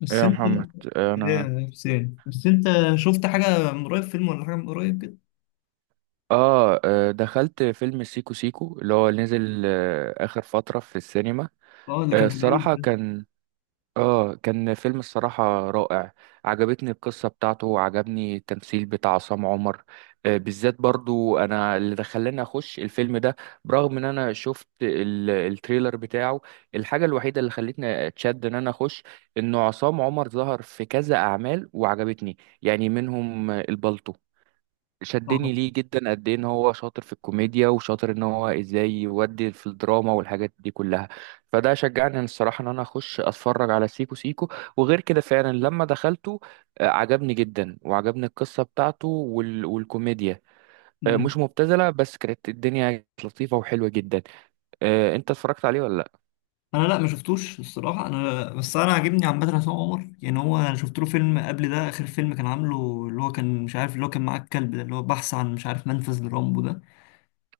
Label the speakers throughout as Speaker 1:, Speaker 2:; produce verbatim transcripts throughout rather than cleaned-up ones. Speaker 1: بس
Speaker 2: يا
Speaker 1: انت ايه
Speaker 2: محمد، انا
Speaker 1: يا حسين، بس انت شفت حاجة من قريب، فيلم ولا حاجة من قريب كده؟
Speaker 2: اه آه، دخلت فيلم سيكو سيكو اللي هو نزل آه، اخر فترة في السينما.
Speaker 1: اه، اللي
Speaker 2: آه،
Speaker 1: كان في العيد
Speaker 2: الصراحة
Speaker 1: ده.
Speaker 2: كان اه كان فيلم الصراحة رائع. عجبتني القصة بتاعته وعجبني التمثيل بتاع عصام عمر. آه، بالذات برضو انا اللي دخلني اخش الفيلم ده، برغم ان انا شفت ال- التريلر بتاعه. الحاجة الوحيدة اللي خلتني اتشد ان انا اخش، انه عصام عمر ظهر في كذا اعمال وعجبتني، يعني منهم آه، البلطو. شدني
Speaker 1: اه.
Speaker 2: ليه جدا قد ايه ان هو شاطر في الكوميديا وشاطر ان هو ازاي يودي في الدراما والحاجات دي كلها. فده شجعني أنا الصراحة ان انا اخش اتفرج على سيكو سيكو. وغير كده فعلا لما دخلته، آه، عجبني جدا وعجبني القصة بتاعته وال... والكوميديا. آه، مش
Speaker 1: مم.
Speaker 2: مبتذلة، بس كانت الدنيا كانت لطيفة وحلوة جدا. آه، انت اتفرجت عليه ولا لا؟
Speaker 1: انا، لا ما شفتوش الصراحة. انا بس انا عاجبني عامة عصام عمر. يعني هو انا شفت له فيلم قبل ده، اخر فيلم كان عامله، اللي هو كان مش عارف، اللي هو كان معاه الكلب ده، اللي هو بحث عن، مش عارف، منفذ لرامبو ده.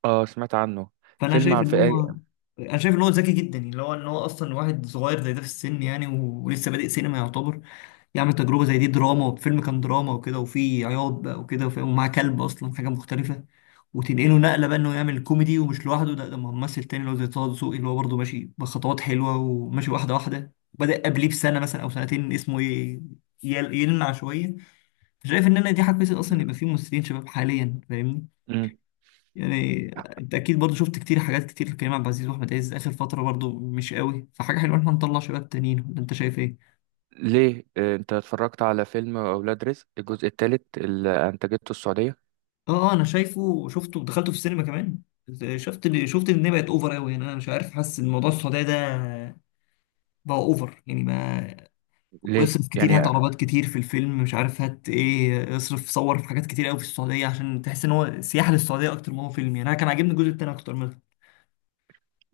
Speaker 2: اه، سمعت عنه.
Speaker 1: فانا
Speaker 2: فيلم
Speaker 1: شايف
Speaker 2: عن
Speaker 1: ان
Speaker 2: في.
Speaker 1: هو انا شايف ان هو ذكي جدا، يعني اللي هو ان هو اصلا واحد صغير زي ده في السن، يعني و- ولسه بادئ سينما يعتبر، يعمل تجربة زي دي، دراما، وفيلم كان دراما وكده وفيه عياط بقى وكده وفي- ومعاه كلب، أصلا حاجة مختلفة. وتنقله نقلة بقى إنه يعمل كوميدي، ومش لوحده، ده ده مع ممثل تاني اللي هو زي طه دسوقي، اللي هو برضه ماشي بخطوات حلوة وماشي واحدة واحدة، بدأ قبليه بسنة مثلا أو سنتين، اسمه ي- يل- يلمع شوية. فشايف إن أنا دي حاجة كويسة، أصلا يبقى في ممثلين شباب حاليا، فاهمني؟
Speaker 2: مم.
Speaker 1: يعني أنت أكيد برضه شفت كتير، حاجات كتير لكريم عبد العزيز وأحمد عز، آخر فترة برضه مش قوي، فحاجة حلوة إن إحنا نطلع شباب تانيين، ولا أنت شايف إيه؟
Speaker 2: ليه؟ آه، انت اتفرجت على فيلم اولاد رزق الجزء الثالث اللي انتجته السعودية؟
Speaker 1: اه، آه، انا شايفه، شفته ودخلته في السينما كمان. شفت اللي شفت، ان هي بقت اوفر قوي. يعني انا مش عارف، حاسس ان الموضوع السعوديه ده بقى اوفر، يعني ما
Speaker 2: ليه
Speaker 1: اصرف كتير،
Speaker 2: يعني؟
Speaker 1: هات عربات كتير في الفيلم، مش عارف هات ايه، اصرف صور في حاجات كتير قوي في السعوديه، عشان تحس ان هو سياحه للسعوديه اكتر ما هو فيلم. يعني انا كان عاجبني الجزء التاني اكتر منه.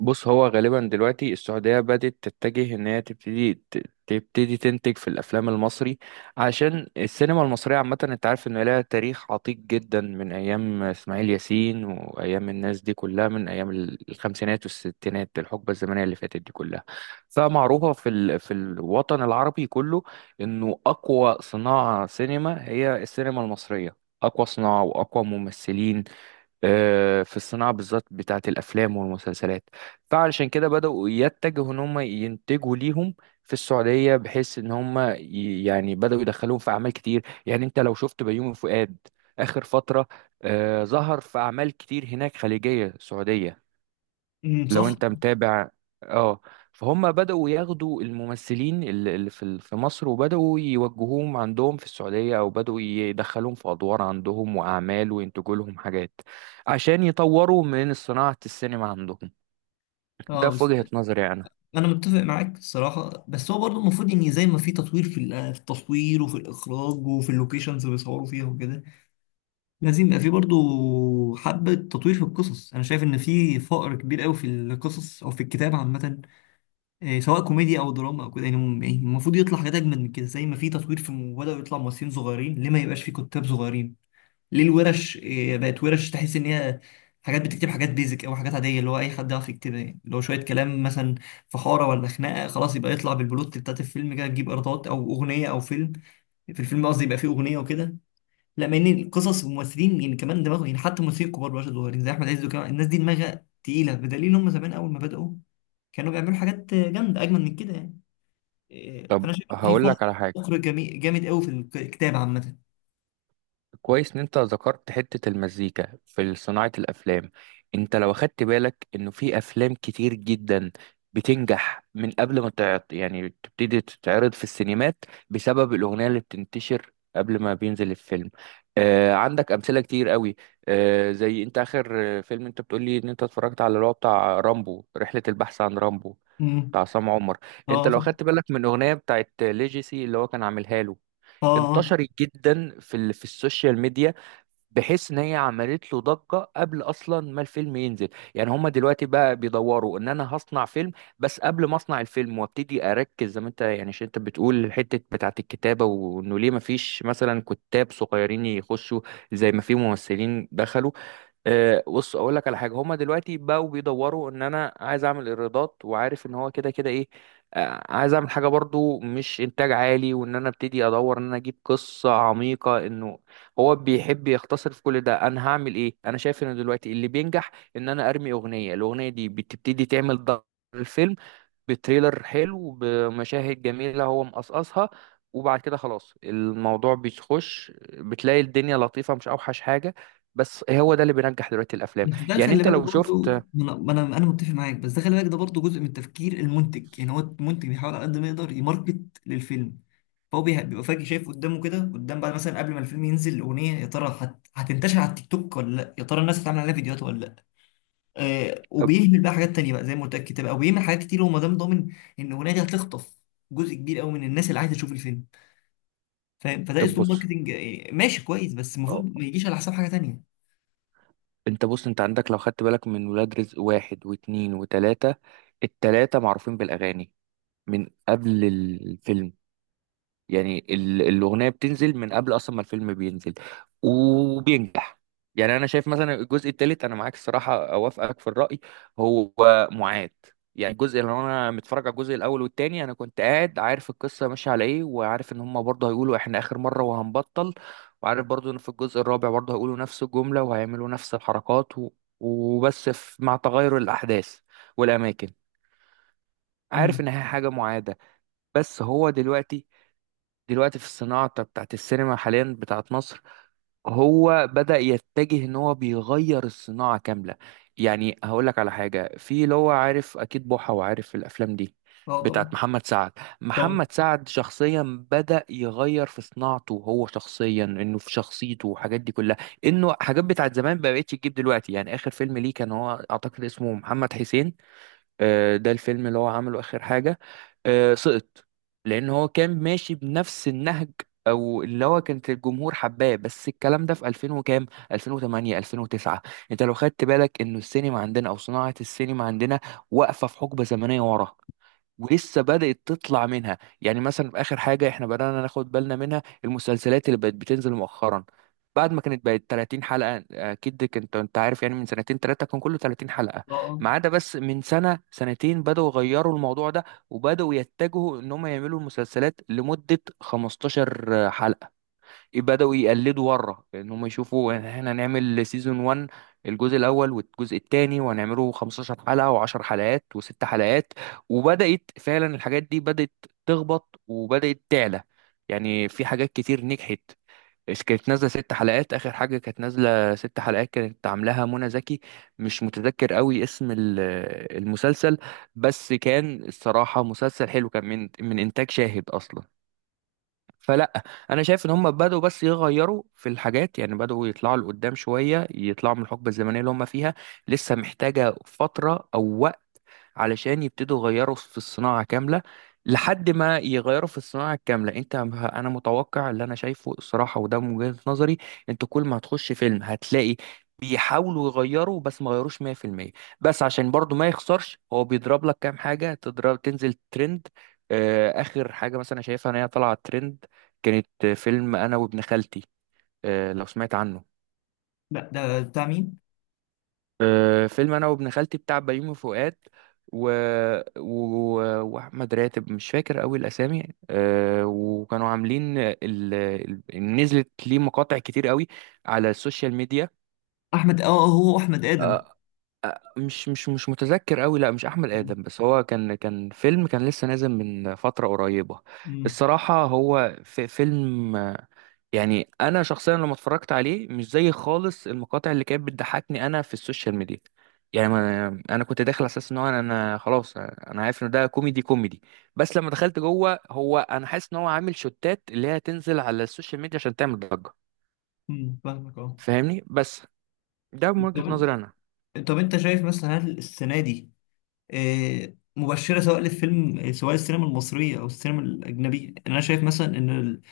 Speaker 2: بص، هو غالبا دلوقتي السعودية بدأت تتجه ان هي تبتدي ت- تبتدي تنتج في الافلام المصري، عشان السينما المصرية عامة انت عارف ان لها تاريخ عتيق جدا من ايام اسماعيل ياسين وايام الناس دي كلها من ايام ال- الخمسينات والستينات، الحقبة الزمنية اللي فاتت دي كلها. فمعروفة في ال... في الوطن العربي كله انه اقوى صناعة سينما هي السينما المصرية، اقوى صناعة واقوى ممثلين، آه، في الصناعة بالذات بتاعة الأفلام والمسلسلات. فعلشان كده بدأوا يتجهوا إن هم ينتجوا ليهم في السعودية، بحيث إن هم ي- يعني بدأوا يدخلوهم في أعمال كتير. يعني أنت لو شفت بيومي فؤاد آخر فترة، آه، ظهر في أعمال كتير هناك خليجية سعودية،
Speaker 1: امم
Speaker 2: لو
Speaker 1: صح.
Speaker 2: انت متابع. اه. فهم بدأوا ياخدوا الممثلين اللي اللي في ال- في مصر، وبدأوا يوجهوهم عندهم في السعودية او بدأوا يدخلوهم في ادوار عندهم واعمال وينتجوا لهم حاجات عشان يطوروا من صناعة السينما عندهم. ده
Speaker 1: اه،
Speaker 2: في
Speaker 1: بس
Speaker 2: وجهة نظري انا.
Speaker 1: انا متفق معاك الصراحه. بس هو برضه المفروض، ان زي ما في تطوير في ال- في التصوير وفي الاخراج وفي اللوكيشنز اللي بيصوروا فيها وكده، لازم يبقى في برضو حبة تطوير في القصص. أنا شايف إن في فقر كبير أوي في القصص أو في الكتاب عامة، إيه، سواء كوميديا أو دراما أو كده. يعني م- يعني المفروض يطلع حاجات أجمل من كده. زي ما في تطوير في م- بدأوا يطلع ممثلين صغيرين، ليه ما يبقاش في كتاب صغيرين؟ ليه الورش إيه، بقت ورش تحس إن هي حاجات بتكتب، حاجات بيزك أو حاجات عادية، اللي هو أي حد يعرف يكتبها. يعني اللي هو شوية كلام مثلا في حارة ولا خناقة، خلاص يبقى يطلع بالبلوت بتاعت الفيلم كده، تجيب إيرادات، أو أغنية أو فيلم، في الفيلم قصدي، يبقى فيه أغنية وكده. لا، مع ان القصص والممثلين يعني كمان دماغهم، يعني حتى الممثلين الكبار، مش صغيرين، زي احمد عز وكمان، الناس دي دماغها تقيله، بدليل ان هم زمان اول ما بداوا كانوا بيعملوا حاجات جامده، اجمل من كده يعني. إيه،
Speaker 2: طب
Speaker 1: فانا شايف إن في
Speaker 2: هقول
Speaker 1: فقر،
Speaker 2: لك على حاجة،
Speaker 1: فقر جميل جامد قوي في الكتاب عامه.
Speaker 2: كويس ان انت ذكرت حتة المزيكا في صناعة الافلام. انت لو اخدت بالك انه في افلام كتير جدا بتنجح من قبل ما تعرض، يعني تبتدي تتعرض في السينمات بسبب الاغنية اللي بتنتشر قبل ما بينزل الفيلم. آه عندك امثلة كتير قوي. آه زي انت اخر آه، فيلم انت بتقولي ان انت اتفرجت على اللي هو بتاع رامبو، رحلة البحث عن رامبو،
Speaker 1: امم.
Speaker 2: بتاع عصام عمر. انت
Speaker 1: اه
Speaker 2: لو
Speaker 1: طبعا.
Speaker 2: اخدت بالك من اغنية بتاعت ليجيسي اللي هو كان عاملها له،
Speaker 1: اه. آه.
Speaker 2: انتشرت جدا في ال- في السوشيال ميديا، بحيث ان هي عملت له ضجه قبل اصلا ما الفيلم ينزل. يعني هما دلوقتي بقى بيدوروا ان انا هصنع فيلم، بس قبل ما اصنع الفيلم وابتدي اركز زي ما انت يعني، عشان انت بتقول الحته بتاعه الكتابه وانه ليه ما فيش مثلا كتاب صغيرين يخشوا زي ما في ممثلين دخلوا. آه، بص اقول لك على حاجه، هما دلوقتي بقوا بيدوروا ان انا عايز اعمل ايرادات وعارف ان هو كده كده ايه، آه، عايز اعمل حاجه برضو مش انتاج عالي، وان انا ابتدي ادور ان انا اجيب قصه عميقه. انه هو بيحب يختصر في كل ده. انا هعمل ايه؟ انا شايف ان دلوقتي اللي بينجح ان انا ارمي اغنيه، الاغنيه دي بتبتدي تعمل ضجه في الفيلم، بتريلر حلو بمشاهد جميلة هو مقصقصها، وبعد كده خلاص الموضوع بيخش، بتلاقي الدنيا لطيفة، مش أوحش حاجة. بس هو ده اللي بينجح دلوقتي الأفلام.
Speaker 1: بس ده
Speaker 2: يعني
Speaker 1: خلي
Speaker 2: أنت
Speaker 1: بالك
Speaker 2: لو
Speaker 1: برضو،
Speaker 2: شفت.
Speaker 1: ما انا ما انا أنا متفق معاك. بس ده خلي بالك، ده برضو جزء من التفكير المنتج، يعني هو المنتج بيحاول على قد ما يقدر يماركت للفيلم. فهو بيه- بيبقى فجأة شايف قدامه كده، قدام بعد، مثلا قبل ما الفيلم ينزل الأغنية، يا ترى هت... هتنتشر على التيك توك ولا لا، يا ترى الناس هتعمل عليها فيديوهات ولا لا. آه،
Speaker 2: طب.
Speaker 1: وبيهمل بقى حاجات تانية بقى، زي ما قلت لك، كتاب، أو بيهمل حاجات كتير، هو ما دام ضامن إن الأغنية دي هتخطف جزء كبير قوي من الناس اللي عايزة تشوف الفيلم، فاهم؟ فده
Speaker 2: طب
Speaker 1: أسلوب
Speaker 2: بص.
Speaker 1: ماركتينج، آه، ماشي كويس، بس
Speaker 2: اه.
Speaker 1: المفروض ما يجيش على حساب حاجة تانية.
Speaker 2: أنت بص، أنت عندك لو خدت بالك من ولاد رزق واحد واتنين وتلاتة، التلاتة معروفين بالأغاني من قبل الفيلم، يعني ال- الأغنية بتنزل من قبل أصلا ما الفيلم بينزل، وبينجح. يعني أنا شايف مثلا الجزء التالت، أنا معاك الصراحة، أوافقك في الرأي، هو معاد. يعني الجزء اللي أنا متفرج على الجزء الأول والتاني أنا كنت قاعد عارف القصة ماشية على إيه، وعارف إن هما برضه هيقولوا إحنا آخر مرة وهنبطل، وعارف برضه إن في الجزء الرابع برضه هيقولوا نفس الجملة وهيعملوا نفس الحركات و... وبس في... مع تغير الأحداث والأماكن. عارف
Speaker 1: امم.
Speaker 2: إن هي حاجة معادة. بس هو دلوقتي دلوقتي في الصناعة بتاعت السينما حاليا بتاعت مصر، هو بدأ يتجه ان هو بيغير الصناعة كاملة. يعني هقول لك على حاجة، في اللي هو عارف اكيد بوحة وعارف الافلام دي
Speaker 1: اه
Speaker 2: بتاعت
Speaker 1: طبعا
Speaker 2: محمد سعد.
Speaker 1: طبعا.
Speaker 2: محمد سعد شخصيا بدأ يغير في صناعته هو شخصيا، انه في شخصيته والحاجات دي كلها، انه حاجات بتاعت زمان ما بقتش تجيب دلوقتي. يعني اخر فيلم ليه كان، هو اعتقد اسمه محمد حسين، آه، ده الفيلم اللي هو عمله آخر حاجة، آه، سقط، لأن هو كان ماشي بنفس النهج، أو اللي هو كانت الجمهور حباه. بس الكلام ده في ألفين وكام، ألفين وثمانية، ألفين وتسعة. أنت لو خدت بالك إنه السينما عندنا أو صناعة السينما عندنا واقفة في حقبة زمنية ورا، ولسه بدأت تطلع منها. يعني مثلا في آخر حاجة احنا بدأنا ناخد بالنا منها المسلسلات اللي بقت بتنزل مؤخرا، بعد ما كانت بقت 30 حلقة. أكيد كنت أنت عارف يعني من سنتين ثلاثة كان كله 30 حلقة،
Speaker 1: اه. آه.
Speaker 2: ما عدا بس من سنة سنتين بدأوا يغيروا الموضوع ده، وبدأوا يتجهوا إن هم يعملوا المسلسلات لمدة 15 حلقة. بدأوا يقلدوا ورا، ان هم يشوفوا إن احنا هنعمل سيزون واحد، الجزء الاول والجزء الثاني، وهنعمله 15 حلقة و10 حلقات وست حلقات. وبدأت فعلا الحاجات دي بدأت تخبط وبدأت تعلى. يعني في حاجات كتير نجحت. إس- كانت نازلة ست حلقات، آخر حاجة كانت نازلة ست حلقات كانت عاملاها منى زكي، مش متذكر قوي اسم ال- المسلسل، بس كان الصراحة مسلسل حلو، كان من من إنتاج شاهد أصلا. فلا، انا شايف ان هم بدأوا بس يغيروا في الحاجات، يعني بدأوا يطلعوا لقدام شويه، يطلعوا من الحقبه الزمنيه اللي هم فيها، لسه محتاجه فتره او علشان يبتدوا يغيروا في الصناعة كاملة. لحد ما يغيروا في الصناعة الكاملة، انت انا متوقع اللي انا شايفه الصراحة، وده من وجهة نظري، انت كل ما هتخش فيلم هتلاقي بيحاولوا يغيروا، بس ما غيروش ميه في الميه. بس عشان برضو ما يخسرش هو بيضرب لك كام حاجة تضرب تنزل ترند. آه، اخر حاجة مثلا شايفها ان هي طلعت ترند، كانت آه، فيلم انا وابن خالتي. آه، لو سمعت عنه.
Speaker 1: لا، ده بتاع مين؟
Speaker 2: آه، فيلم انا وابن خالتي بتاع بيومي فؤاد و... و... واحمد راتب، مش فاكر قوي الاسامي. أه، وكانوا عاملين ال... ال- نزلت ليه مقاطع كتير قوي على السوشيال ميديا.
Speaker 1: أحمد، اه، آه، هو أحمد آدم.
Speaker 2: أه. آه، مش مش مش متذكر قوي، لا مش احمد ادم، بس هو كان كان فيلم كان لسه نازل من فترة قريبة.
Speaker 1: امم.
Speaker 2: الصراحة هو في فيلم، يعني انا شخصيا لما اتفرجت عليه مش زي خالص المقاطع اللي كانت بتضحكني انا في السوشيال ميديا، يعني ما- انا كنت داخل على اساس ان هو انا أنا خلاص انا عارف ان ده كوميدي كوميدي، بس لما دخلت جوه هو انا حاسس ان هو عامل شوتات اللي هي تنزل على السوشيال ميديا عشان تعمل ضجة.
Speaker 1: امم، فاهمك. اه.
Speaker 2: فاهمني؟ بس ده من وجهة
Speaker 1: طب،
Speaker 2: نظري انا.
Speaker 1: طب أنت شايف مثلا، هل السنة دي آه، مبشره سواء للفيلم، آه، سواء السينما المصريه او السينما الاجنبيه. يعني انا شايف مثلا ان ال-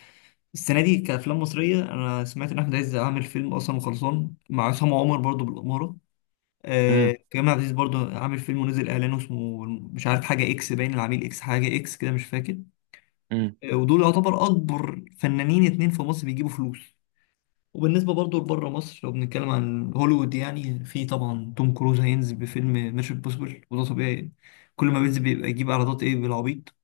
Speaker 1: السنه دي كافلام مصريه، انا سمعت ان احمد عز عامل فيلم اصلا وخلصان مع عصام عمر برضو بالاماره. آه،
Speaker 2: امم
Speaker 1: كريم عبد العزيز برضو عامل فيلم ونزل اعلانه، اسمه مش عارف، حاجه اكس باين، العميل اكس، حاجه اكس كده، مش فاكر.
Speaker 2: امم
Speaker 1: آه، ودول يعتبر اكبر فنانين اتنين في مصر بيجيبوا فلوس. وبالنسبة برضو لبره مصر، لو بنتكلم عن هوليوود، يعني في طبعا توم كروز هينزل بفيلم ميشن امبوسيبل، وده طبيعي يعني. كل ما بينزل بيبقى يجيب ايرادات ايه بالعبيط.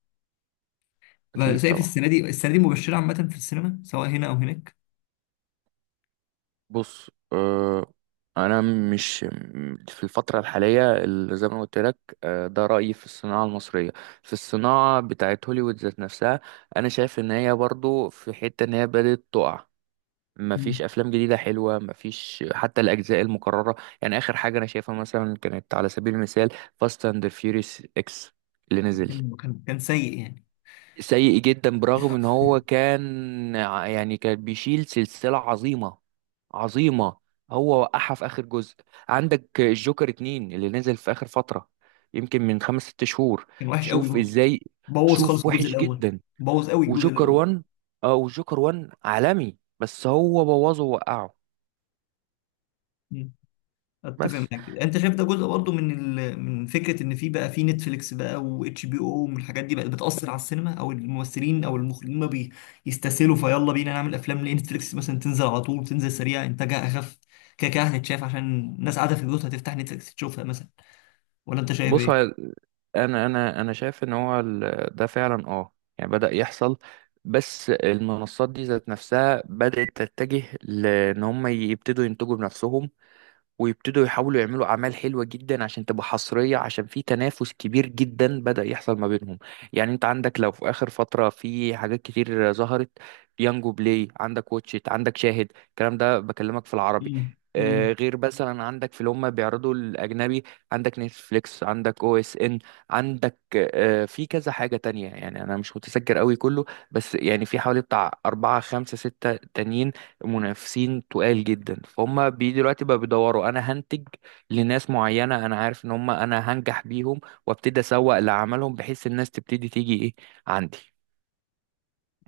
Speaker 2: اكيد
Speaker 1: فشايف
Speaker 2: طبعا.
Speaker 1: السنة دي السنة دي مبشرة عامة في السينما، سواء هنا أو هناك.
Speaker 2: بص. آه انا مش م- في الفتره الحاليه اللي زي ما قلت لك، آه ده رايي في الصناعه المصريه. في الصناعه بتاعت هوليوود ذات نفسها، انا شايف ان هي برضو في حته ان هي بدات تقع.
Speaker 1: مم.
Speaker 2: مفيش افلام جديده حلوه، مفيش حتى الاجزاء المكرره. يعني اخر حاجه انا شايفها مثلا كانت على سبيل المثال فاست اند فيوريس اكس اللي نزل،
Speaker 1: كان كان كان سيء يعني.
Speaker 2: سيء جدا، برغم ان هو كان ع- يعني كان بيشيل سلسلة عظيمة عظيمة، هو وقعها في اخر جزء. عندك الجوكر اتنين اللي نزل في اخر فترة، يمكن من خمس ست شهور.
Speaker 1: كان وحش قوي
Speaker 2: شوف
Speaker 1: برضه.
Speaker 2: ازاي،
Speaker 1: بوظ خالص
Speaker 2: شوف
Speaker 1: الجزء
Speaker 2: وحش
Speaker 1: الأول.
Speaker 2: جدا.
Speaker 1: بوظ قوي الجزء
Speaker 2: وجوكر
Speaker 1: الأول.
Speaker 2: وان. اه، وجوكر وان عالمي، بس هو بوظه ووقعه.
Speaker 1: اتفق
Speaker 2: بس
Speaker 1: معاك. انت شايف ده جزء برضه من ال... من فكره ان في بقى في نتفليكس بقى، واتش بي او، والحاجات دي بقت بتاثر على السينما او الممثلين او المخرجين، ما بيستسهلوا، فيلا بينا نعمل افلام ليه نتفليكس، مثلا تنزل على طول، تنزل سريع، انتاجها اخف، كده كده هتتشاف، عشان الناس قاعده في بيوتها هتفتح نتفليكس تشوفها مثلا. ولا انت شايف
Speaker 2: بص،
Speaker 1: ايه؟
Speaker 2: هو انا انا انا شايف ان هو ال- ده فعلا اه يعني بدأ يحصل، بس المنصات دي ذات نفسها بدأت تتجه لان هم يبتدوا ينتجوا بنفسهم، ويبتدوا يحاولوا يعملوا أعمال حلوة جدا عشان تبقى حصرية، عشان في تنافس كبير جدا بدأ يحصل ما بينهم. يعني انت عندك لو في آخر فترة في حاجات كتير ظهرت، يانجو بلاي عندك، واتشيت عندك، شاهد، الكلام ده بكلمك في العربي،
Speaker 1: مم. مم.
Speaker 2: آه، غير مثلا عندك في اللي هم بيعرضوا الاجنبي، عندك نتفليكس، عندك او اس ان، عندك آه، في كذا حاجه تانية. يعني انا مش متذكر قوي كله، بس يعني في حوالي بتاع اربعه خمسه سته تانيين، منافسين تقال جدا. فهم بي دلوقتي بقى بيدوروا، انا هنتج لناس معينه انا عارف ان هم انا هنجح بيهم، وابتدي اسوق لعملهم بحيث الناس تبتدي تيجي ايه عندي.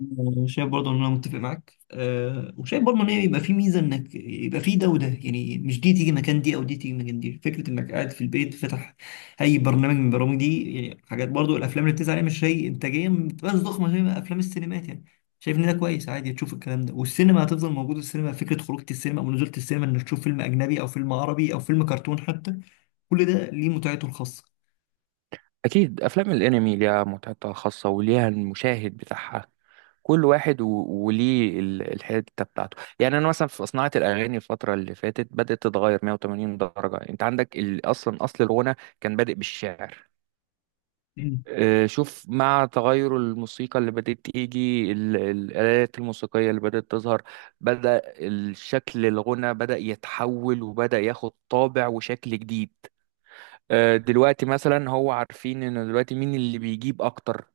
Speaker 1: آه، شايف برضه ان انا متفق معاك، أه، وشايف برضه ان هي يبقى في ميزه، انك يبقى في ده وده، يعني مش دي تيجي مكان دي او دي تيجي مكان دي، فكره انك قاعد في البيت فاتح اي برنامج من البرامج دي. يعني حاجات برضه، الافلام اللي بتنزل عليها مش هي انتاجيا بتبقى ضخمه زي ما افلام السينمات يعني. شايف ان ده كويس، عادي تشوف الكلام ده، والسينما هتفضل موجوده، السينما فكره خروجه السينما او نزوله السينما، انك تشوف فيلم اجنبي او فيلم عربي او فيلم كرتون حتى، كل ده ليه متعته الخاصه.
Speaker 2: اكيد افلام الانمي ليها متعتها الخاصه وليها المشاهد بتاعها. كل واحد و... وليه ال- الحته بتاعته. يعني انا مثلا في صناعه الاغاني الفتره اللي فاتت بدات تتغير 180 درجه. انت عندك ال... اصلا اصل الغنى كان بادئ بالشعر. آه، شوف، مع تغير الموسيقى اللي بدأت تيجي ال- ال- الآلات الموسيقية اللي بدأت تظهر، بدأ الشكل الغنى بدأ يتحول وبدأ ياخد طابع وشكل جديد. آه، دلوقتي مثلا هو عارفين ان دلوقتي مين اللي بيجيب اكتر،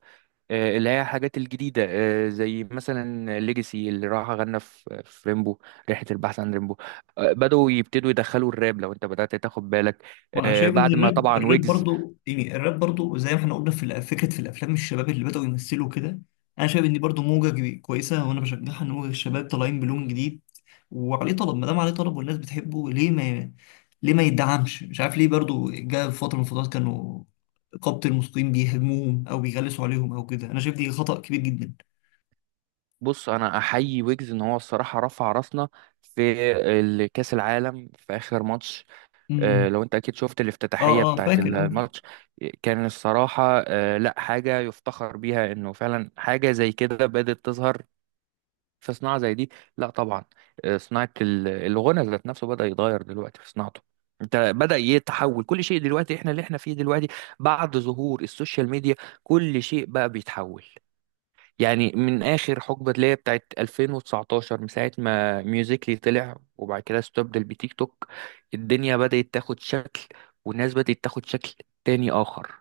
Speaker 2: آه، اللي هي الحاجات الجديدة، آه، زي مثلا ليجاسي اللي راح غنى في في ريمبو، رحلة البحث عن ريمبو. آه، بدأوا يبتدوا يدخلوا الراب لو انت بدأت تاخد بالك،
Speaker 1: وانا
Speaker 2: آه،
Speaker 1: شايف ان
Speaker 2: بعد ما
Speaker 1: الراب،
Speaker 2: طبعا
Speaker 1: الراب
Speaker 2: ويجز.
Speaker 1: برضو، يعني الراب برضو زي ما احنا قلنا في الأ- فكره في الافلام، الشباب اللي بداوا يمثلوا كده، انا شايف ان دي برضو موجه جي- كويسه، وانا بشجعها، ان موجه الشباب طالعين بلون جديد، وعليه طلب. ما دام عليه طلب والناس بتحبه، ليه ما ليه ما يدعمش؟ مش عارف ليه برضو، جاء في فتره من الفترات كانوا قبط الموسيقيين بيهاجموهم او بيغلسوا عليهم او كده، انا شايف دي خطأ كبير جدا.
Speaker 2: بص، انا احيي ويجز ان هو الصراحه رفع راسنا في ال- كاس العالم في اخر ماتش. آه،
Speaker 1: امم.
Speaker 2: لو انت اكيد شفت
Speaker 1: اه.
Speaker 2: الافتتاحيه
Speaker 1: اه
Speaker 2: بتاعت
Speaker 1: فاكر، اه.
Speaker 2: الماتش، كان الصراحه آه، لا حاجه يفتخر بيها، انه فعلا حاجه زي كده بدات تظهر في صناعه زي دي. لا طبعا. آه، صناعه ال- الغنى ذات نفسه بدا يتغير دلوقتي في صناعته. انت بدا يتحول كل شيء دلوقتي، احنا اللي احنا فيه دلوقتي بعد ظهور السوشيال ميديا كل شيء بقى بيتحول. يعني من اخر حقبه ليا بتاعت ألفين وتسعتاشر، من ساعه ما ميوزيكلي طلع وبعد كده استبدل بتيك توك، الدنيا بدات تاخد شكل، والناس بدات تاخد شكل تاني اخر.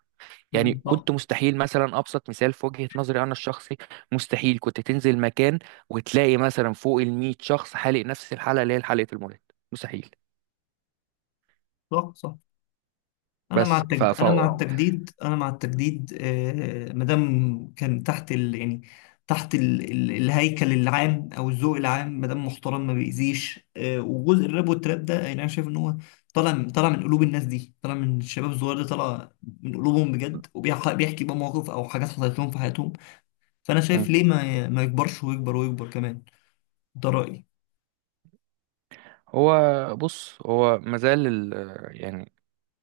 Speaker 2: يعني
Speaker 1: مم. صح
Speaker 2: كنت مستحيل، مثلا ابسط مثال في وجهه نظري انا الشخصي، مستحيل كنت تنزل مكان وتلاقي مثلا فوق ال 100 شخص حالق نفس الحلقه اللي هي حلقه المولد. مستحيل.
Speaker 1: صح. صح. انا مع
Speaker 2: بس ف...
Speaker 1: التجديد،
Speaker 2: ف...
Speaker 1: انا مع التجديد، انا مع التجديد، آه، ما دام كان تحت ال... يعني تحت ال... ال... الهيكل العام او الذوق العام، ما دام محترم ما بيأذيش. آه، وجزء الراب والتراب ده، يعني انا شايف ان هو طالع، طالع من قلوب الناس دي، طالع من الشباب الصغير ده، طالع من قلوبهم بجد، وبيحكي بقى مواقف او حاجات حصلت لهم في حياتهم. فانا شايف
Speaker 2: مم.
Speaker 1: ليه ما ما يكبرش، ويكبر ويكبر كمان. ده رأيي.
Speaker 2: هو بص، هو مازال ال- يعني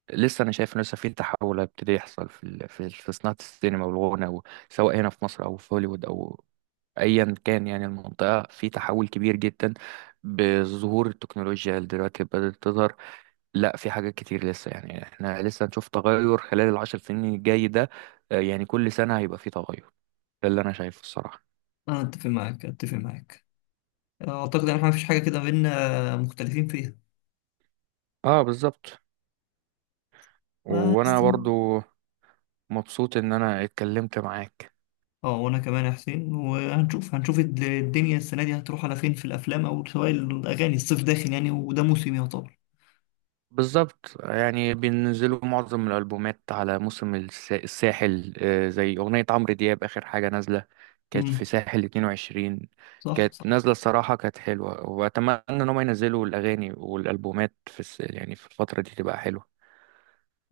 Speaker 2: لسه انا شايف انه لسه في تحول هيبتدي يحصل في ال- في في صناعه السينما والغنى و- سواء هنا في مصر او في هوليوود او ايا كان. يعني المنطقه في تحول كبير جدا بظهور التكنولوجيا اللي دلوقتي بدات تظهر. لا، في حاجات كتير لسه. يعني احنا لسه هنشوف تغير خلال العشر سنين الجاي ده، آه، يعني كل سنه هيبقى في تغير. ده اللي انا شايفه الصراحه.
Speaker 1: انا اتفق معاك، اتفق معاك، اعتقد ان احنا مفيش حاجه كده بينا مختلفين فيها.
Speaker 2: اه، بالظبط.
Speaker 1: بس،
Speaker 2: وانا برضو مبسوط ان انا اتكلمت معاك.
Speaker 1: اه، وانا كمان يا حسين. وهنشوف، هنشوف الد- الدنيا السنه دي هتروح على فين، في الافلام او سواء الاغاني، الصيف داخل يعني، وده موسم يعتبر.
Speaker 2: بالظبط، يعني بينزلوا معظم الألبومات على موسم الس- الساحل. آه، زي أغنية عمرو دياب آخر حاجة نازلة، كانت
Speaker 1: امم.
Speaker 2: في ساحل اتنين وعشرين.
Speaker 1: صح
Speaker 2: كانت
Speaker 1: صح.
Speaker 2: نازلة الصراحة، كانت حلوة، وأتمنى إن هم ينزلوا الأغاني والألبومات في الس... يعني في الفترة دي تبقى حلوة.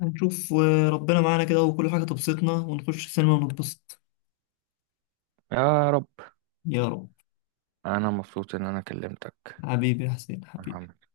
Speaker 1: هنشوف، آه، ربنا معانا كده وكل حاجه تبسطنا ونخش السينما ونتبسط.
Speaker 2: يا رب.
Speaker 1: يا رب.
Speaker 2: أنا مبسوط إن أنا كلمتك
Speaker 1: حبيبي يا حسين،
Speaker 2: يا
Speaker 1: حبيبي.
Speaker 2: محمد.